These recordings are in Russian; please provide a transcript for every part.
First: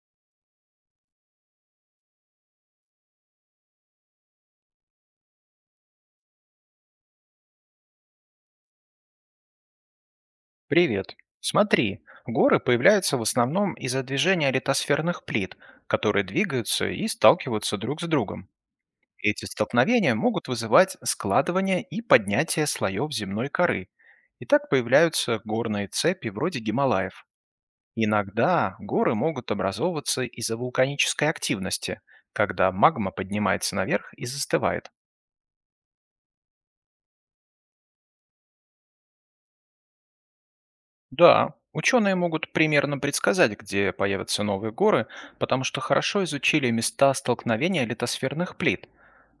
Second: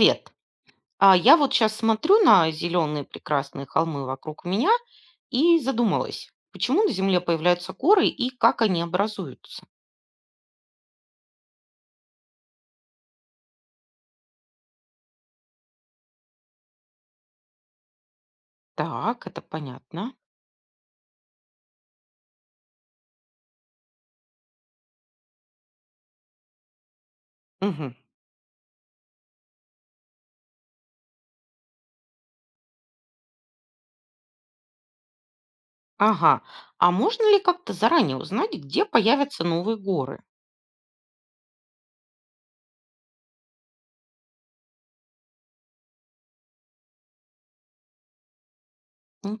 Привет. А я вот сейчас смотрю на зеленые прекрасные холмы вокруг меня и задумалась, почему на Земле появляются горы и как они образуются? Привет. Смотри, горы появляются в основном из-за движения литосферных плит, которые двигаются и сталкиваются друг с другом. Так, это Эти понятно. столкновения могут вызывать складывание и поднятие слоев земной коры. И так появляются горные цепи вроде Гималаев. Мгм. Иногда горы могут образовываться из-за вулканической активности, когда магма поднимается наверх и застывает. Ага. А можно ли как-то заранее узнать, где появятся новые горы? Да, ученые могут примерно предсказать, где появятся новые горы, потому что хорошо изучили места столкновения литосферных плит.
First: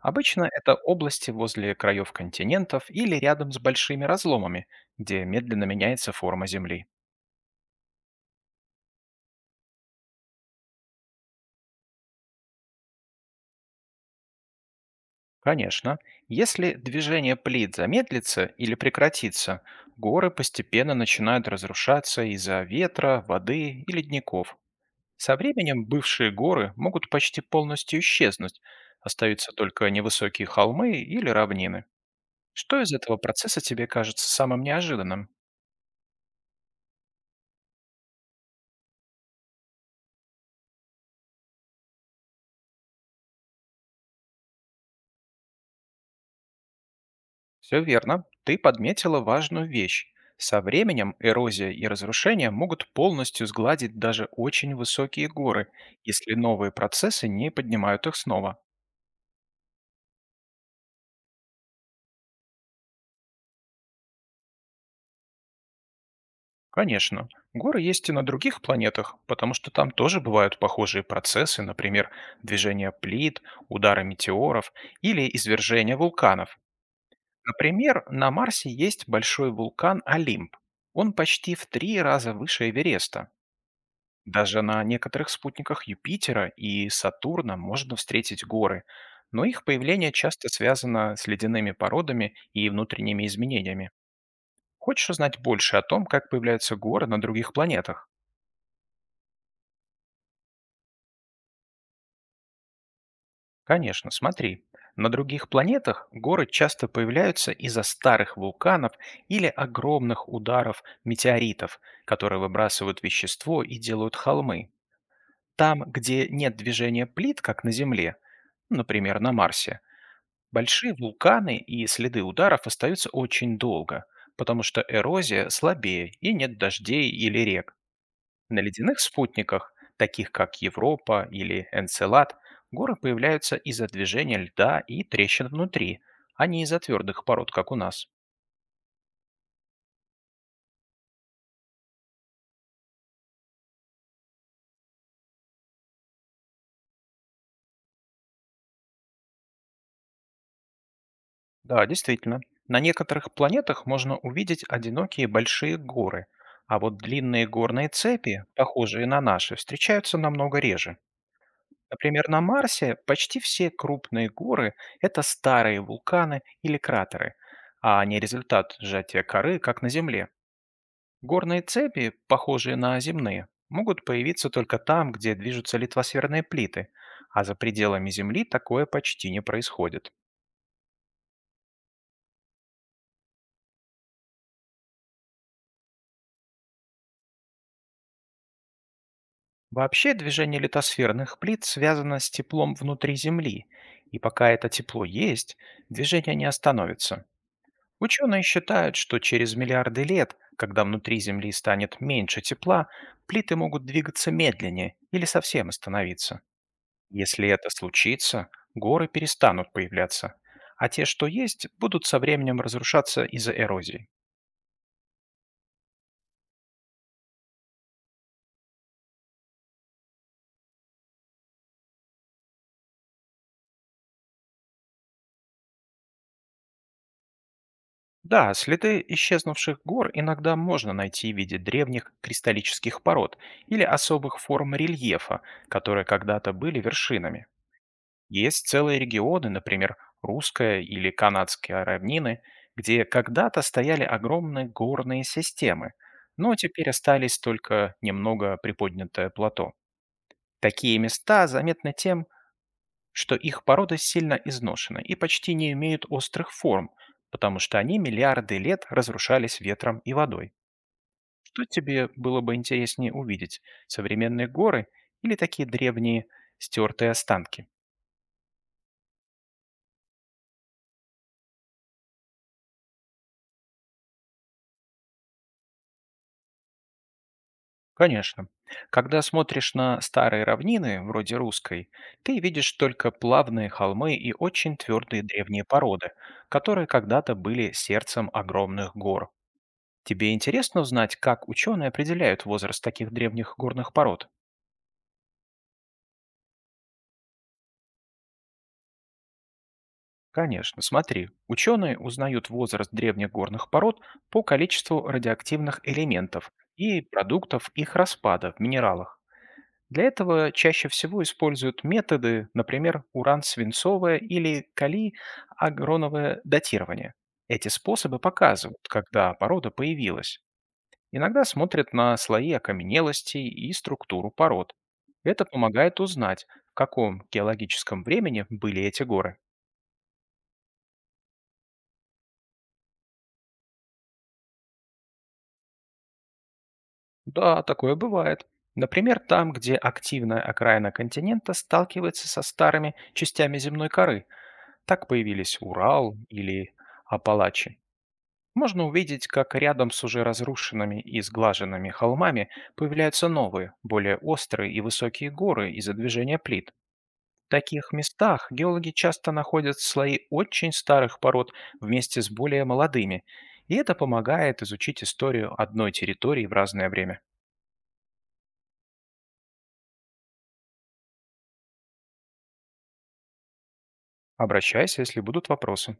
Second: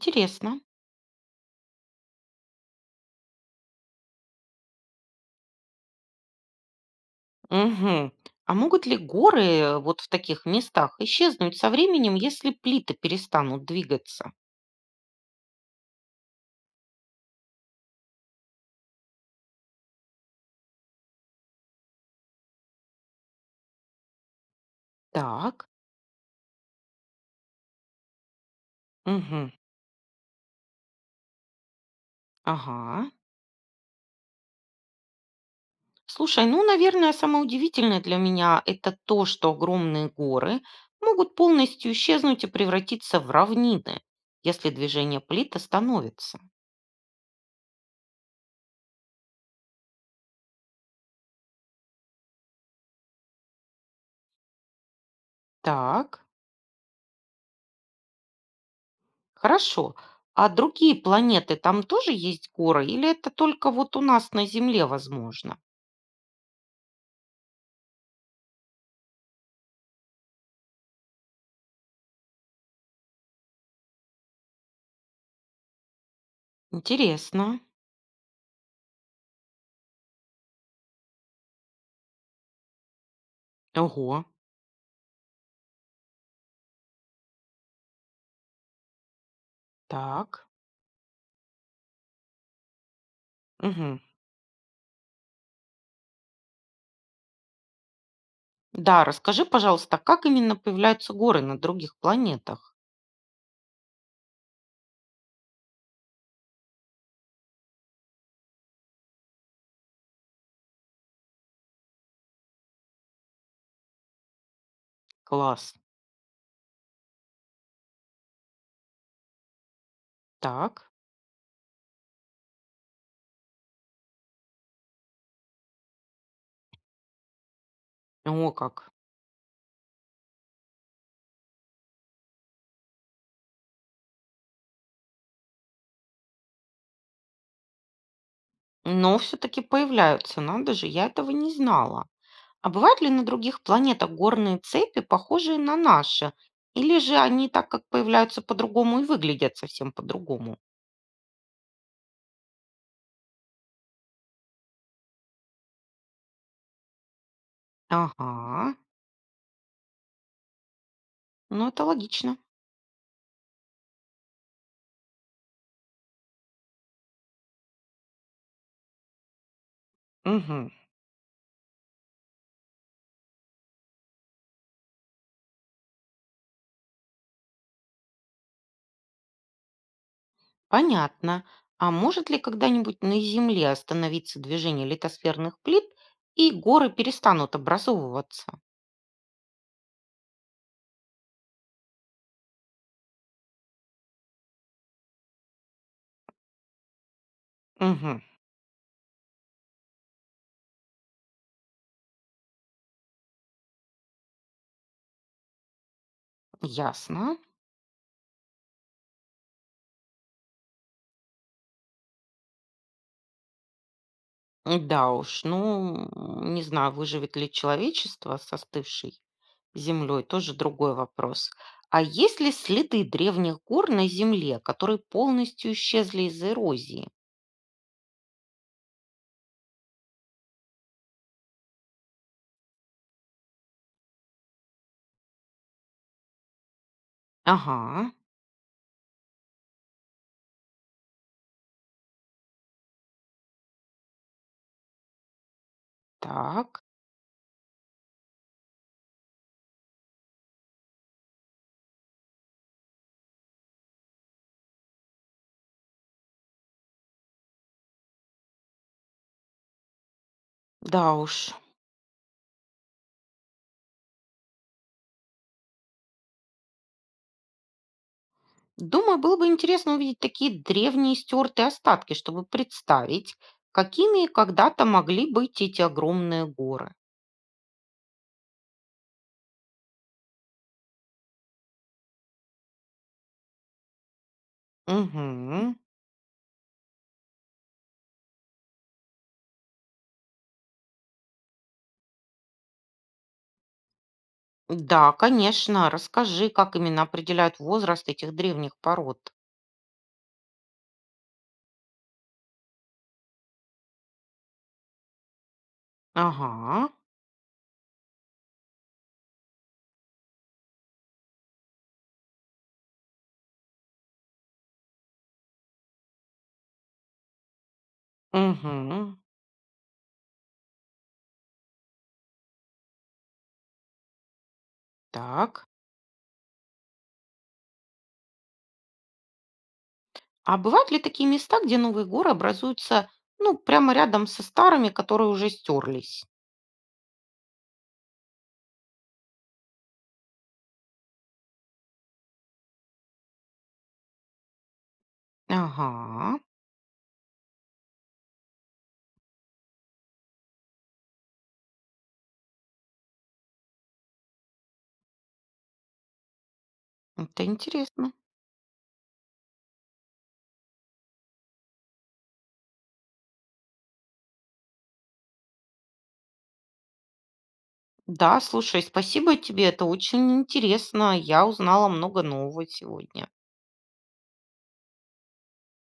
Обычно это области возле краев континентов или рядом с большими разломами, где медленно меняется форма Земли. Мгм. А могут ли горы вот в таких местах исчезнуть со временем, если плиты перестанут двигаться? Конечно, если движение плит замедлится или прекратится, горы постепенно начинают разрушаться из-за ветра, воды и ледников. Со Так. временем бывшие горы могут почти полностью исчезнуть, Мгм. остаются только невысокие холмы или равнины. Что из Ага. этого процесса тебе кажется самым неожиданным? Слушай, ну, наверное, самое удивительное для меня – это то, что огромные горы могут полностью исчезнуть и превратиться в равнины, если движение плит остановится. Все верно, ты подметила важную вещь. Со временем эрозия и разрушение могут полностью сгладить даже очень высокие горы, Так, если новые процессы не поднимают их снова. хорошо. А другие планеты, там тоже есть горы? Или это только вот у нас на Земле возможно? Конечно. Горы есть и на других планетах, потому что там тоже бывают похожие процессы, например, движение плит, удары метеоров или извержение вулканов. Интересно. Например, на Марсе есть большой вулкан Олимп. Он почти в три раза выше Эвереста. Ого, Даже на некоторых спутниках Юпитера и Сатурна можно встретить горы, но их появление так. часто связано с ледяными породами и внутренними изменениями. Мгм. Хочешь узнать больше о том, как появляются горы на других планетах? Да, расскажи, пожалуйста, как именно появляются горы на других планетах? Конечно, смотри. На других планетах горы часто появляются из-за старых вулканов или огромных ударов метеоритов, которые выбрасывают вещество и делают холмы. Класс. Там, где нет движения плит, как на Земле, ну, например, на Марсе, Так. большие вулканы и следы ударов остаются очень долго, потому что эрозия слабее и нет дождей или рек. О, На как. ледяных спутниках, таких как Европа или Энцелад, горы появляются из-за движения льда и трещин внутри, а не из-за твердых пород, как у нас. Но все-таки появляются, надо же, я этого не знала. А бывают ли на других планетах горные цепи, похожие на наши? Или же они так как появляются по-другому и выглядят совсем по-другому? Да, действительно. На некоторых планетах можно увидеть одинокие большие горы, а вот длинные горные цепи, Ага, похожие на наши, встречаются намного реже. ну это Например, логично. на Марсе почти все крупные горы– это старые вулканы или кратеры, а не результат сжатия коры, как на Земле. Мгм. Горные цепи, похожие на земные, могут появиться только там, где движутся литосферные плиты, а за пределами Земли такое почти не происходит. Понятно. А может ли когда-нибудь на Земле остановиться движение литосферных плит, и горы перестанут образовываться? Вообще движение литосферных плит связано с теплом внутри Земли, и пока это тепло есть, движение не остановится. Угу, Ученые считают, что через миллиарды лет, когда внутри Земли станет меньше тепла, плиты могут двигаться медленнее или совсем остановиться. ясно. Если это случится, горы перестанут появляться, а те, что есть, будут со временем разрушаться из-за эрозии. Да уж, ну, не знаю, выживет ли человечество со остывшей землей, тоже другой вопрос. А есть ли следы древних гор на земле, которые полностью исчезли из эрозии? Да, следы исчезнувших гор иногда можно найти в виде древних кристаллических пород или особых форм рельефа, которые когда-то были вершинами. Ага, Есть целые регионы, например, русская или канадская равнины, где когда-то стояли огромные горные системы, но так, теперь остались только немного приподнятое плато. Такие места заметны тем, что их порода сильно изношена и почти не имеют острых форм, потому что они миллиарды лет разрушались ветром и водой. да уж. Что тебе было бы интереснее увидеть? Современные горы или такие древние стертые останки? Думаю, было бы интересно увидеть такие древние стертые остатки, чтобы представить, какими когда-то могли быть эти огромные горы. Конечно. Когда смотришь на старые равнины, вроде русской, ты видишь только плавные холмы и очень твердые древние Угу. породы, которые когда-то были сердцем огромных гор. Тебе интересно узнать, как ученые определяют возраст таких древних горных пород? Да, конечно. Расскажи, как именно определяют возраст этих древних пород. Конечно, смотри. Ученые узнают возраст древних горных пород по количеству радиоактивных элементов Ага, и продуктов их распада в минералах. Для этого чаще всего используют методы, например, уран-свинцовое или калий-агроновое датирование. Эти способы показывают, угу, когда порода появилась. Иногда смотрят на слои окаменелостей и структуру пород. Это так. помогает узнать, в каком геологическом времени были эти горы. А бывают ли такие места, где новые горы образуются, ну, прямо рядом со старыми, которые уже стерлись? Да, такое бывает. Например, там, где активная окраина континента сталкивается со старыми частями земной коры. Так появились Урал Ага, или Апалачи. Можно увидеть, как рядом с уже разрушенными и сглаженными холмами появляются новые, более острые и высокие горы из-за движения плит. это В таких интересно. местах геологи часто находят слои очень старых пород вместе с более молодыми, и это помогает изучить историю одной территории в разное время. Да, слушай, спасибо тебе, это очень интересно. Я узнала много нового сегодня. Обращайся, если будут вопросы.